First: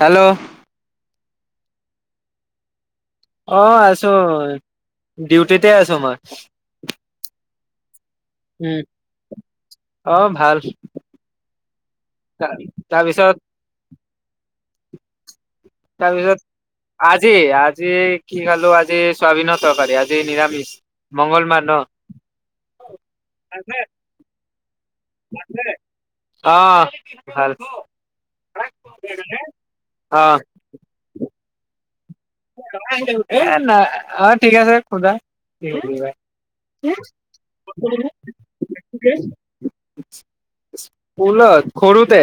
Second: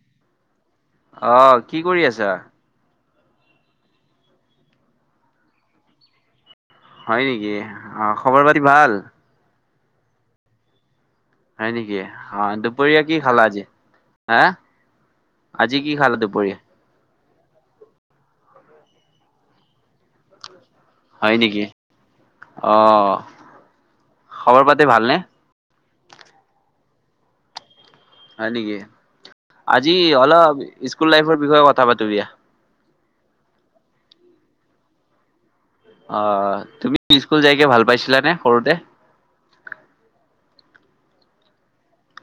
Hello. অ', কি কৰি আছা? অ', আছো, ডিউটিতে আছোঁ মই। হয় নেকি? অ' খবৰ পাতি উম ভাল? অ', ভাল। হয় নেকি অ' দুপৰীয়া কি তাৰপিছত খালা আজি? হা, আজি কি খালা তাৰপিছত দুপৰীয়া? আজি আজি কি খালো আজি চয়াবিনৰ তৰকাৰী আজি নিৰামিষ। হয় নেকি মংগলবাৰ ন অ' খবৰ পাতি ভালনে? অ', ভাল। হয় নেকি আজি অ অলপ স্কুল লাইফৰ বিষয়ে কথা পাতো দিয়া। এ নাই অ' ঠিক আছে সুধা। অ', তুমি স্কুল যায়কে ভাল পাইছিলানে সৰুতে? [unintelligible] সৰুতে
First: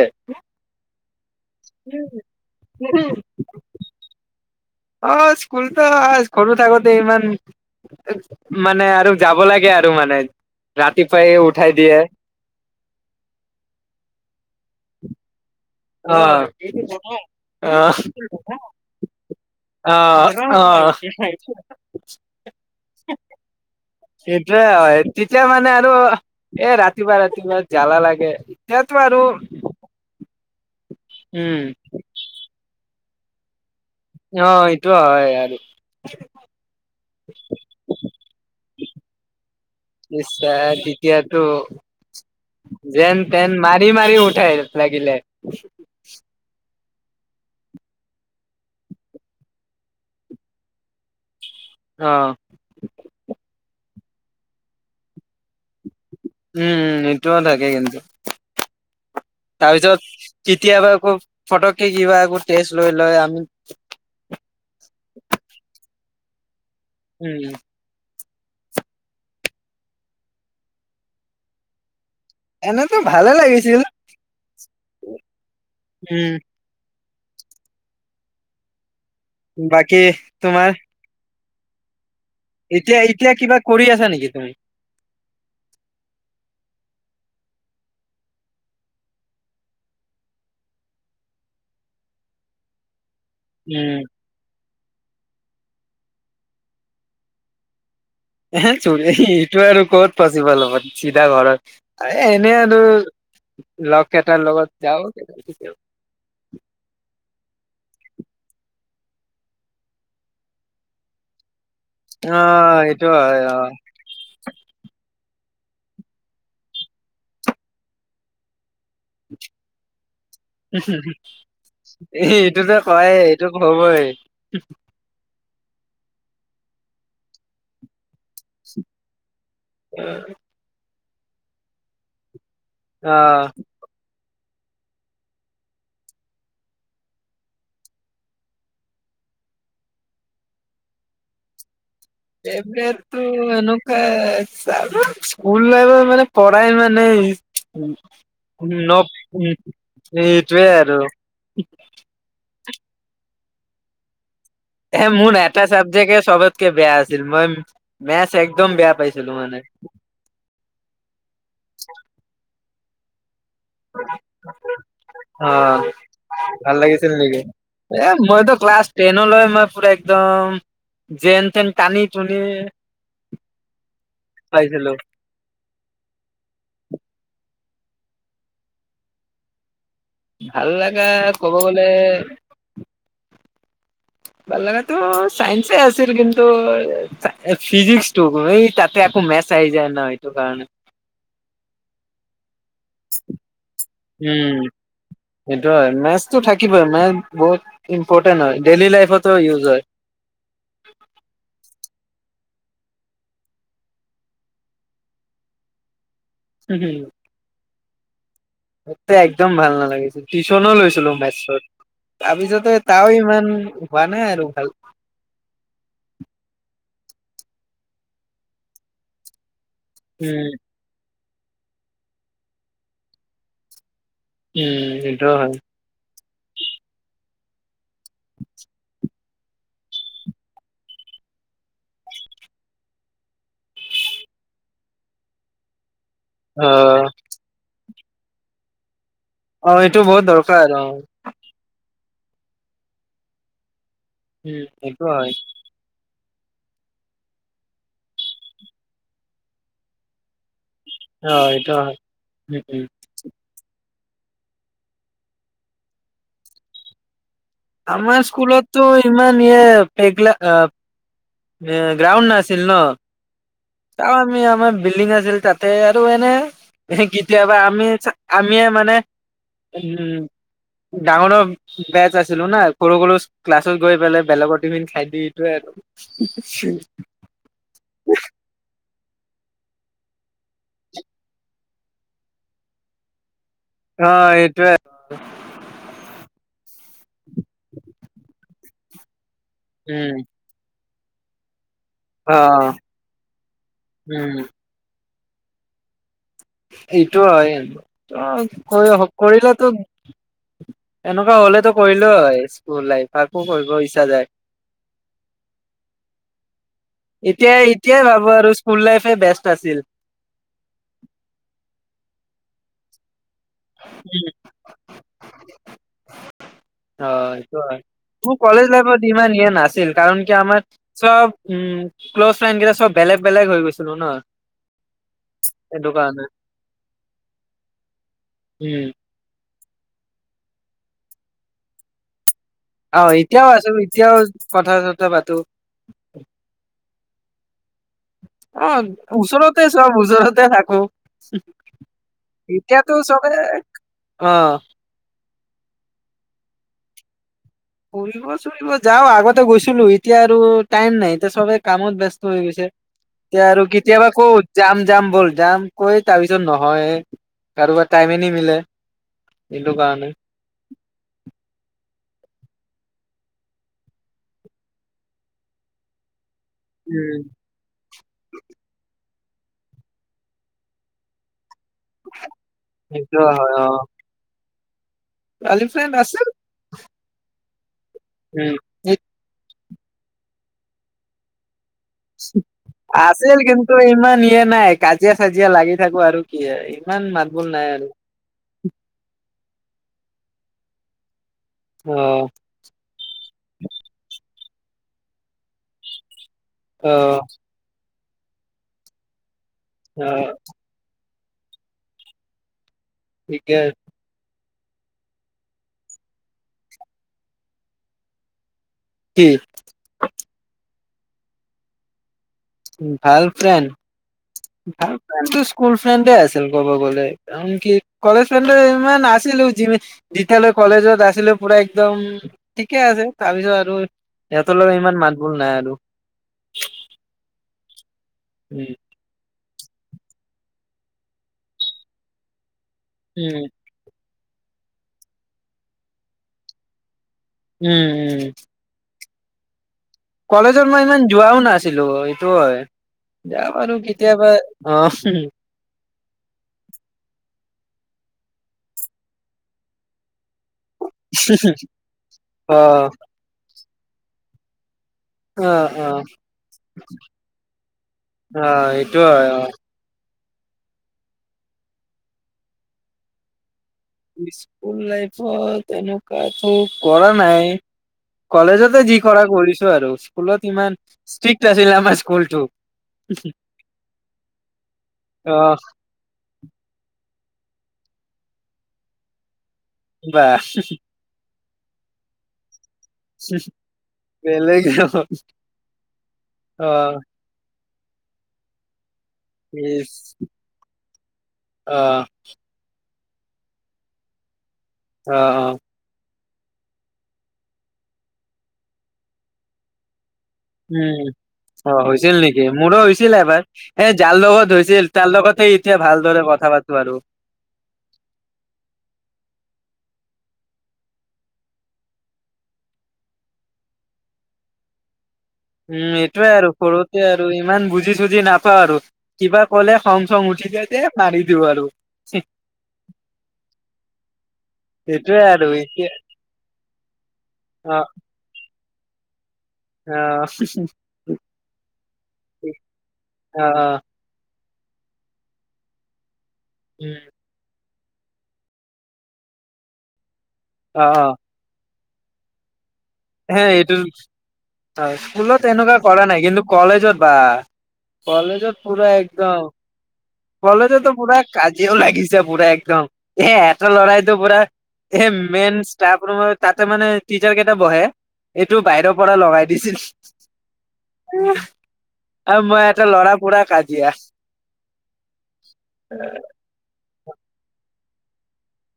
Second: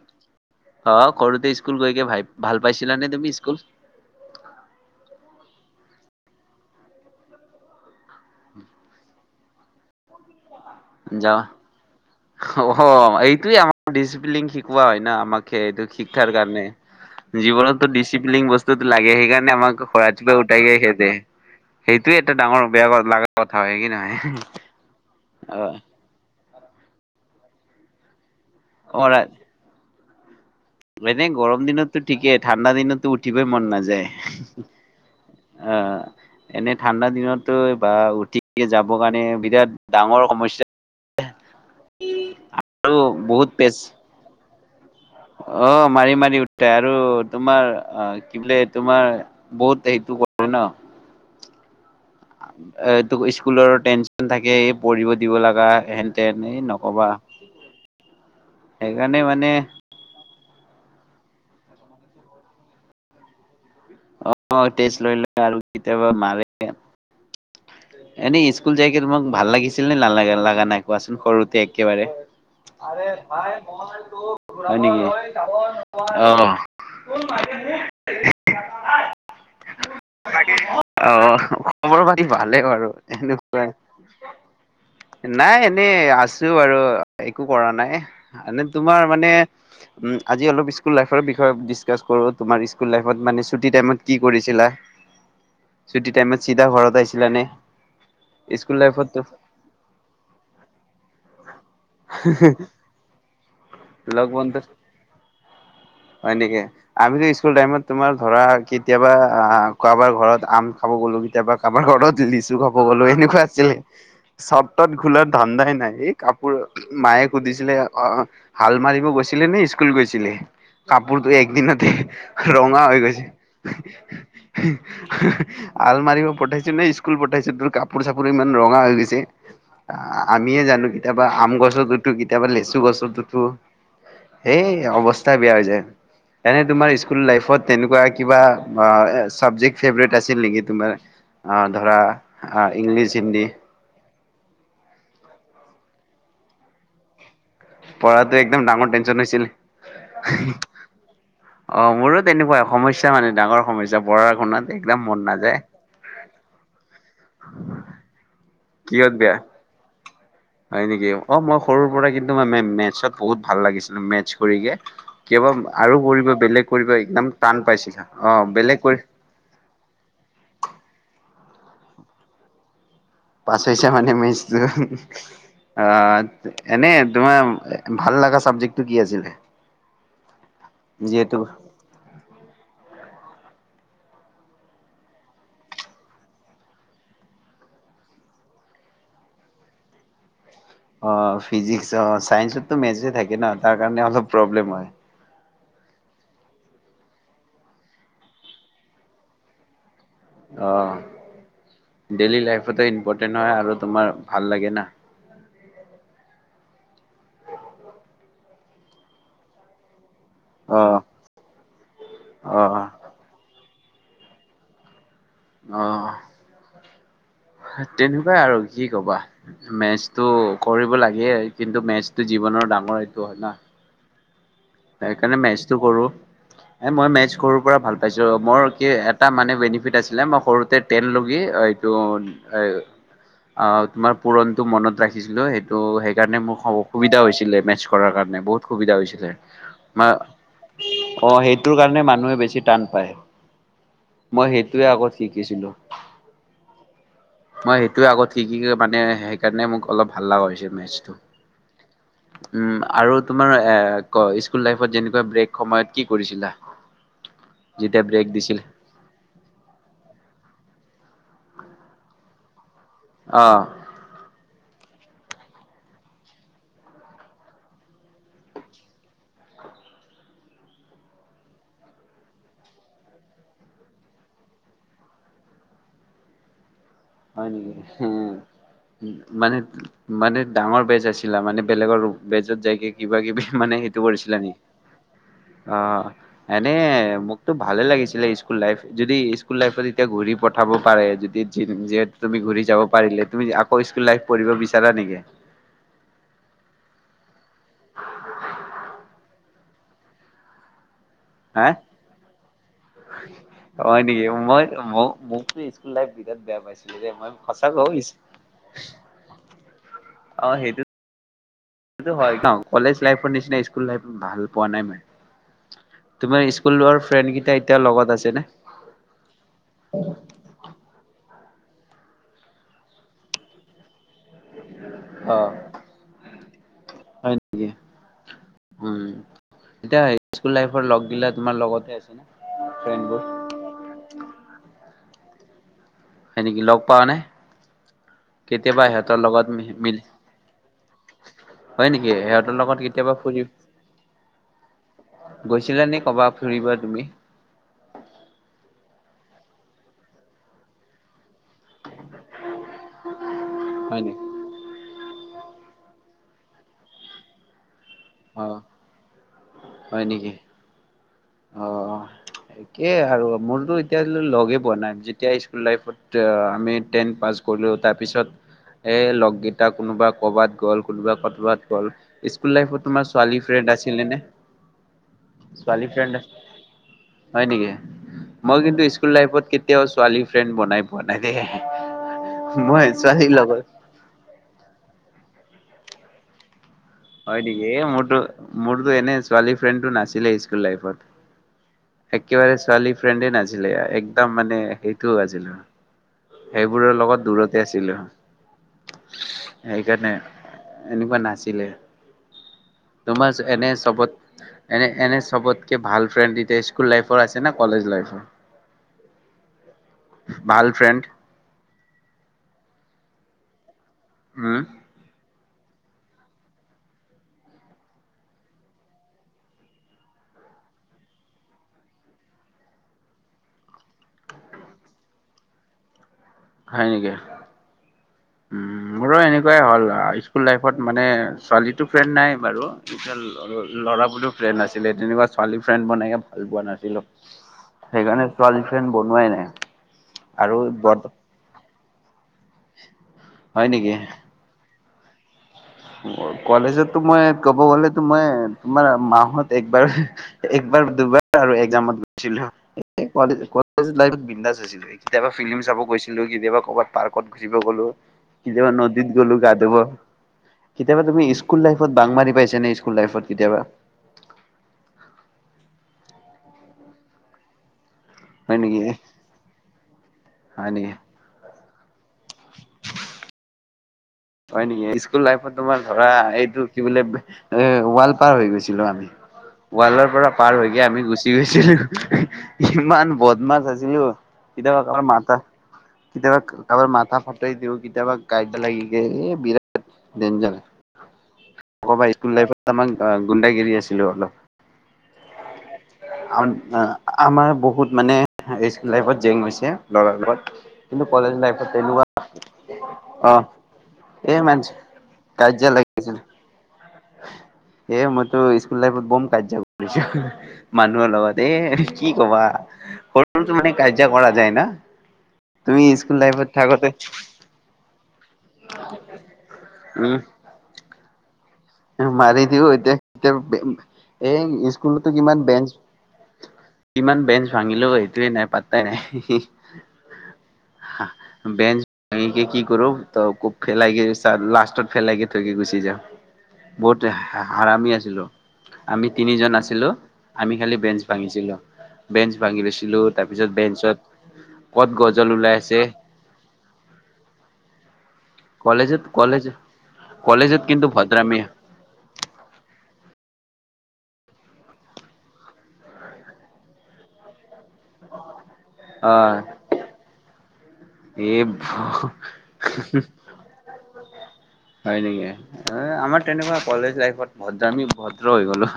অ', সৰুতে স্কুল গৈকে ভাই ভাল পাইছিলানে তুমি স্কুল? অ', স্কুলতো সৰু থাকোতে ইমান মানে আৰু যাব লাগে আৰু মানে ৰাতিপুৱাই যাৱা উঠাই দিয়ে। অ', এইটোয়ে আমাৰ ডিচিপ্লিন শিকোৱা হয় ন আমাকে এইটো অ শিক্ষাৰ কাৰণে অ জীৱনতো ডিচিপ্লিন বস্তুতটো লাগে। সেইকাৰণে আমাক অ খৰা চপে অ উঠাই গে সেহেঁতে। সেইটো এটা ডাঙৰ বেয়া লগা কথা হয় কি নহয়। সেইটোয়ে হয় তেতিয়া অ মানে আৰু এ ৰাতিপুৱা ৰাতিপুৱা জ্বালা লাগে এতিয়াতো অ আৰু এনে গৰম উম দিনতো ঠিকেই ঠাণ্ডা দিনতো উঠিবই মন নাযায়। অ', এইটো হয় আৰু। অ এনে ঠাণ্ডা দিনতো বা উঠি যাবৰ কাৰণে বিৰাট ডাঙৰ সমস্যা এতিয়াতো আৰু যেন বহুত তেন পেচ মাৰি মাৰি উঠাই লাগিলে। অ', মাৰি মাৰি উঠে আৰু তোমাৰ অ' কি বোলে তোমাৰ বহুত সেইটো কৰে ন। অ'। এ তোক স্কুলৰ টেনশ্যন থাকে পঢ়িব দিব লগা হেন তেন এই উম, উম, নকবা এইটোও থাকে কিন্তু। সেইকাৰণে মানে তাৰপিছত কেতিয়াবা আকৌ ফটকে কিবা আকৌ একো টেষ্ট লৈ লয় আমি অ', টেষ্ট লৈ লয় আৰু কেতিয়াবা মাৰে। উম। এনেই স্কুল যায় মোক ভাল লাগিছিল নে নালাগা লগা নাই কোৱাচোন সৰুতে একেবাৰে? এনেতো ভালে [unintelligible] লাগিছিল হয় নেকি উম অ'। [inaudible] বাকী তোমাৰ? আহ খবৰ পাতি ভালে বাৰু এতিয়া এতিয়া কিবা এনেকুৱাই। কৰি আছা নেকি তুমি নাই এনেই আছো আৰু একো কৰা নাই মানে তোমাৰ মানে উম, আজি অলপ স্কুল লৰ বিষয়ে কৰো তোমাৰ লাইফত মানে চুটি উম টাইমত কি কৰিছিলা চুটি টাইমত চিধা ঘৰত আহছিলানে? [unintelligible] ইটো আৰু ক'ত পচিবল হ'ব চিধা ঘৰত। এ এনেই আৰু লগ কেইটাৰ লগত যাওঁ। হয় নকি? আমি যে স্কুল টাইমত তোমাৰ ধৰা কেতিয়াবা আ-কাৰবাৰ ঘৰত আম খাব গ'লো, কেতিয়াবা কাৰোবাৰ ঘৰত অ লিচু খাব গ'লো এইটো হয় এনেকুৱা অ আছিলে, [unintelligible] ধান্দাই নাই, এই কাপ পোৰ, মায়ে সুধিছিলে, অ'-হাল মাৰিব গৈছিলে নে স্কুল গৈছিলে? কাপোৰটো একদিনতে এইটোতো ৰঙা হৈ কয় গৈছিল। এইটো হ'বই হাল মাৰিব পঠাইছোঁ ন স্কুল পঠাইছোঁ তোৰ কাপ কাপোৰ-চাপোৰ ইমান ৰঙা হৈ গৈছে, আমিহে জানো কেতিয়াবা আম গছত উঠোঁ, কেতিয়াবা লেচু চু অ গছত উঠোঁ, এই অৱস্থা বেয়া হৈ যায়। এনেই তোমাৰ স্কুল লাইফত তেনেকুৱা কিবা আ-চাবজেক্ট ফেভৰেট আছিল নেকি তোমাৰ? অ', ধৰা, অ' ইংলিছ, হিন্দী এ শ্চালা, স্কুল লাইফত মানে পঢ়াই মানে উম, পঢ়াটো একদম ডাঙৰ নপ, টেনচন হৈছিল। উম, এইটোৱেই আৰু অ', মোৰো তেনেকুৱাই, সমস্যা মানে ডাঙৰ সমস্যা পঢ়া-শুনাত। এ মোৰ এটা চাবজেক্টে চবতকে বেয়া আছিল, মই মেথছ একদম বেয়া পাইছিলোঁ মানে। হয় নেকি, অ' মই সৰুৰ পৰা কিন্তু মে-মেথছত বহুত ভাল লাগিছিল মেথছ কৰিকে কি হ'ব, অ আৰু কৰিব, বেলেগ ভাল কৰিব লাগিছিল একদম টান পাইছে সিহঁতি, অ', বেলেগ কৰি নলৈ মই পুৰা একদম, যেন তেন টানি টুনি পাছ হৈছা মানে পাইছিলো [unintelligible] অ', এনেই তোমাৰ ভাল লগা চাবজেক্টটো কি আছিলে? ভাল লগা যিহেতু ক'ব গ'লে ভাল লগাটো সাইন্সে আছিল, কিন্তু ফিজিক্সটো, এই তাতে আকৌ মেথছ আহি যায় ন, সেইটোকাৰণে অ', ফিজিক্স অ', চাইন্সততো মেথছে থাকে ন, তাৰ কাৰণে অলপ উম। প্ৰব্লেম হয়। সেইটো হয়, মেথছতো থাকিবই, মেথছ বহুত ইম্পৰ্টেণ্ট হয়, ডেইলি লাইফতো ইউজ হয়। অ', ডেইলি লাইফতো ইম্পৰ্টেণ্ট হয় আৰু তোমাৰ ভাল লাগে না। হু-হুম সেইটো একদম ভাল নালাগিছিল। টিউচনো অ' লৈছিলোঁ মেথছত, তাৰপিছতো অ' তেও ইমান হোৱা নাই আৰু ভাল। অ', তেনেকুৱাই আৰু কি ক'বা, মেথছ উম। কৰিব লাগে, কিন্তু মেথছটো জীৱনৰ ডাঙৰ এইটো হয় ন। উম সেইটো সেইকাৰণে হয় মেথচটো কৰোঁ। এ মই মেথছ সৰুৰ পৰা ভাল পাইছিলোঁ, মোৰ কি এটা মানে বেনিফিট আছিলে, মই সৰুতে টেন লৈকে ত', এ-অ', তোমাৰ পুৰণটো মনত ৰাখিছিলোঁ, সেইটো ত' সেইকাৰণে মোক অ। অসুবিধা হৈছিলে মেথছ কৰাৰ কাৰণে, বহুত সুবিধা হৈছিলে। অ', এইটো বহুত দৰকাৰ অ'। অ', সেইটোৰ কাৰণে মানুহে বেছি টান পায়, মই উম সেইটোৱে সেইটো আগত হয় শিকিছিলোঁ। মই সেইটোৱে আগত শিকি-মানে সেইকাৰণে মোক অলপ ভাল লগা হৈছিল মেথচ। অ এইটো হয় উম উম, উম আৰু তোমাৰ এ ক-স্কুল লাইফত যেনেকুৱা ব্ৰেক সময়ত কি কৰিছিলা? যেতিয়া আমাৰ ব্ৰেক দিছিল স্কুলততো ইমান ইয়ে [unintelligible] গ্ৰাউণ্ড নাছিল ন। অ'। তেও আমি আমাৰ বিল্ডিং আছিল, তাতে আৰু এনে কেতিয়াবা আমি-আমিয়ে মানে উম, ডাঙৰ ডাঙৰ বেচ আছে। ছিলো না সৰু সৰু ক্লাছত গৈ পেলাই বেলেগৰ টিফিন খাই দি থৈ আহো। হয় নেকি, উম, মানে, মানে ডাঙৰ বেজ আছিলা, মানে বেলেগৰ বেজত যাইগে কিবা কিবি, মানে অ সেইটো কৰিছিলা নেকি? এইটোয়ে অ, এনে মোকতো ভালে লাগিছিলে, স্কুল লাইফ যদি, স্কুল লাইফত এতিয়া উম ঘূৰি পঠাব পাৰে যদি যেদ অ তুমি ঘূৰি যাব পাৰিলে তুমি আকৌ স্কুল লাইফ উম পঢ়িব বিচাৰা নেকি? এইটো হয়, ত কৰিলে তো, এনেকুৱা হা হলেতো কৰিলো হয় স্কুল লাইফ আকৌ কৰিব হয় ইচ্ছা নেকি যায়। মই মোকতো লাইফ বিৰাট বেয়া পাইছিলো যে, মই সঁচা এতিয়াই, কওঁ এতিয়াই ভাবো আৰু স্কুল লাইফে বেষ্ট আছিল। অ সেইটো, কলেজ লাইফৰ নিচিনা স্কুল লাইফ উম। ভাল পোৱা নাই মই। তোমাৰ স্কুলৰ ফ্ৰেণ্ড কেইটা এতিয়া হয়, লগত আছে মোৰ নে? কলেজ লাইফত ইমান দিয়াৰ নাছিল কাৰণ কি আমাৰ চব উম ক্ল'জ ফ্ৰেণ্ড কেইটা চব বেলেগ বেলেগ হৈ গৈছিলো ন। অ হেটো কাৰনে হয় নেকি উম, তেতিয়া স্কুল লাইফৰ লগ দিলা তোমাৰ লগতে আছে ন। অ, ফ্ৰেণ্ডবোৰ তিয়াও আছো এতিয়াও কথা চথা পাতো। হয়' নেকি, লগ পাঅ নে? কেতিয়াবা অ', সিহঁতৰ লগত ওচৰতে চব মিলি ওচৰতে থাকোঁ। হয় নেকি সিহঁতৰ লগত এতিয়াটো কেতিয়াবা চবেই ফুৰি এক অ, গৈছিলা নে, ক'ৰবাত ফুৰিব তুমি? ফুৰিব- চুৰিব যাওঁ আগতে গৈছিলো, এতিয়া আৰু টাইম নাই এতিয়া চবে কামত ব্যস্ত, হৈ গৈছে। এতিয়া আৰু হয় কেতিয়াবা নেকি? কওঁ যাম যাম বল যাম কৈ তাৰ পিছত নহয়ে কাৰোবাৰ টাইমে নিমিলে অ' হেইটো হয় কাৰণে, নেকি? অ' একেই আৰু মোৰটো এতিয়া লৈ লগেই পোৱা নাই। যেতিয়া স্কুল লাইফত যেতিয়া আমি টেন উম, পাছ কৰিলোঁ তাৰপিছত, এই লগকেইটা কোনোবা ক'ৰবাত গ'ল কোনোবা ক'ৰবাত গ'ল। স্কুল লাইফত তোমাৰ সেইটো ছোৱালী হয় ফ্ৰেড অ'। আছিলে নে? ছোৱালী ফ্ৰেণ্ড আছিল। হয় নেকি? উম, মই কিন্তু স্কুল লাইফত কেতিয়াও ছোৱালী ফ্ৰেণ্ড বনাই পোৱা নাই দেই। মই ছোৱালীৰ আছিল লগত কিন্তু ইমান ইয়ে নাই, কাজিয়া- চাজিয়া লাগি থাকোঁ আৰু কি আৰু ইমান মাত বোল নাই আৰু, মোৰটো এনে ছোৱালী ফ্ৰেণ্ডটো নাছিলে স্কুল লাইফত অ', একেবাৰে ছোৱালী ফ্ৰেণ্ডে নাছিলে একদম মানে সেইটোও আছিল। সেইবোৰৰ লগত অ', দূৰত তে আছিলো। সেইকাৰণে, অ', এনেকুৱা নাছিলে। তোমাৰ [inaudible] ঠিকে এনে আছে। চবত এনে, এনে চবতকৈ ভাল ফ্ৰেণ্ড এতিয়া স্কুল লাইফৰ আছে না কলেজ লাইফৰ। কি? ভাল ফ্ৰেণ্ড, ভাল ফ্ৰেণ্ড? উম' সেইটো স্কুল ফ্ৰেণ্ডে আছিল ক'ব গ'লে। [unintelligible] কলেজ ফ্ৰেণ্ডটো ইমান আছিলো যিমা যেতিয়ালৈ কলেজত আছিলো পুৰা একদম ঠিকে আছে, তাৰপিছত আৰু সিহঁতৰ লগত ইমান মাত বোল নাই আৰু। হয় নেকি? উম। মোৰো এনেকুৱাই হ'ল, স্কুল লাইফত মানে ছোৱালীটো ফ্ৰেণ্ড নাই বাৰু। উম। [unintelligible] ল'ৰাবোৰো ফ্ৰেণ্ড আছিলে তেনেকুৱা ছোৱালী ফ্ৰেণ্ড বনাইয়ে ভাল পোৱা নাছিলোঁ। উম, সেইকাণে উম, ছোৱালী ফ্ৰেণ্ড বনোৱাই নাই। আৰু কলেজত মই ইমান বৰ্ত যোৱাও নাছিলোঁ সেইটো হয়। যাওঁ হয় আৰু নেকি? কেতিয়াবা। অ'। মোৰ কলেজতটো মই ক'ব গলেতো মই তোমাৰ মাহত একবাৰ একবাৰ দুবাৰ আৰু একজামত গৈছিলো অ', কলেজ কলেজ লাইফত বিন্দাজ হৈছিল। কেতিয়াবা ফিল্ম অ', চাব অ', গৈছিলো, কেতিয়াবা ক'ৰবাত পাৰ্কত ঘূৰিব গ'লো। অ', কেতিয়াবা এইটো নদীত হয় গ'লো অ'। গা-ধুব। কেতিয়াবা তুমি স্কুল লাইফত বাং মাৰি পাইছা নে? স্কুল লাইফত কেতিয়াবা। স্কুল লাইফত এনেকাটো কৰা নাই। হয় নেকি কলেজতে যি কৰা কৰিছোঁ আৰু। স্কুলত হয় ইমান নেকি ষ্টিক্ট আছিলে আমাৰ স্কুলটো। হয় নেকি? স্কুল লাইফত অ', তোমাৰ ধৰা এইটো কি বোলে, এ ৱাল পাৰ হৈ গৈছিলোঁ আমি। ৱালৰ পৰা বাহ পাৰ হৈ গে আমি গুচি গৈছিলোঁ। কিমান বদমাছ আছিলোঁ, বেলেগ কেতিয়াবা কাৰোবাৰ অ', মাথা, কেতিয়াবা কাৰোবাৰ মাথা ফুটাই দিওঁ, কেতিয়াবা কাইটা লাগি গে বিৰাট ইচ ডেঞ্জাৰ, কব অ', পাৰি স্কুল লাইফত। আমাক অ' গুণ্ডাগিৰি আছিলোঁ অলপ। অ', অ'। আমাৰ বহুত মানে স্কুল লাইফত জেং হৈছে, ল'ৰাৰ লগত। কিন্তু উম, কলেজ লাইফত অ' তেনেকুৱা হৈছিল নি? এ মোৰো হৈছিল অ এবাৰ, এ যাৰ এই লগত মানছ হৈছিল তাৰ লগতে কাজিয়া এতিয়া লাগিছিল ভালদৰে কথা পাতো আৰু। এ মইতো স্কুল লাইফত বম কাজিয়া কৰিছো। মানুহৰ লগত এ কি কবা সৰুতো মানে কাজিয়া কৰা যায় না। তুমি উম, স্কুল এইটোয়ে আৰু লাইফত থাকোতে সৰুতে আৰু ইমান বুজি চুজি নাপ পাও আৰু কিবা কলে উম খং-চং উঠি দিয়া যে মাৰি দিওঁ আৰু। মাৰি দিও এতিয়া এতিয়া এ স্কুলতটো সেইটোয়ে কিমান আৰু বেঞ্চ এতিয়া কিমান বেঞ্চ অ', ভাঙিলো, এইেটোৱে নাই পাত্তাই নাই। অ', বেঞ্চ ভাঙি অ', কি কৰোঁ, [unintelligible] অ', [unintelligible] লাষ্টত ফেলাইকে থৈ কে গুচি যাওঁ। উম। বহুত হৰামি আছিলো, আমি তিনিজন আছিলো। আমি খালি অ', বেঞ্চ অ', ভাঙিছিলো, বেঞ্চ ভাঙি লৈছিলো। হে এইটো অ' স্কুলত ওলাই এনেকুৱা আছে কৰা নাই। কিন্তু কলেজত বা কলেজত। পুৰা কলেজত একদম কলেজ কলেজত কিন্তু কলেজতো পুৰা ভদ্ৰামি কাজ সিও লাগিছে পুৰা একদম, এ এটাই লৰাইতো পুৰা এ মেইন ষ্টাফ ৰুমৰ তাতে মানে টিচাৰ কেইটা বহে। এইটো বাহিৰৰ পৰা অ', লগাই দিছিল। এই ব আৰু মই এটা ল'ৰা [unintelligible] পুৰা কাজিয়া। হয় নেকি, আমাৰ তেনেকুৱা কলেজ লাইফত ভদ্ৰ আমি ভদ্ৰ হৈ গলো।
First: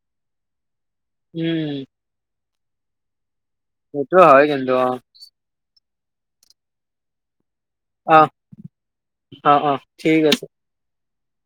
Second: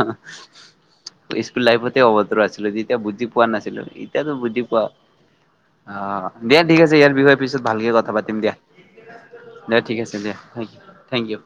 স্কুল উম। লাইফত অভদ্ৰ আছিলো তেতিয়া বুজি পোৱা নাছিলো। সেইটো এতিয়াতো হয় বুজি কিন্তু পাওঁ। অ', অঁ' দিয়া ঠিক আছে। ইয়াৰ বিষয়ে পিছত ভালকে কথা অ', পাতিম দিয়া, দে ঠিক আছে দিয়া। Thank you thank U.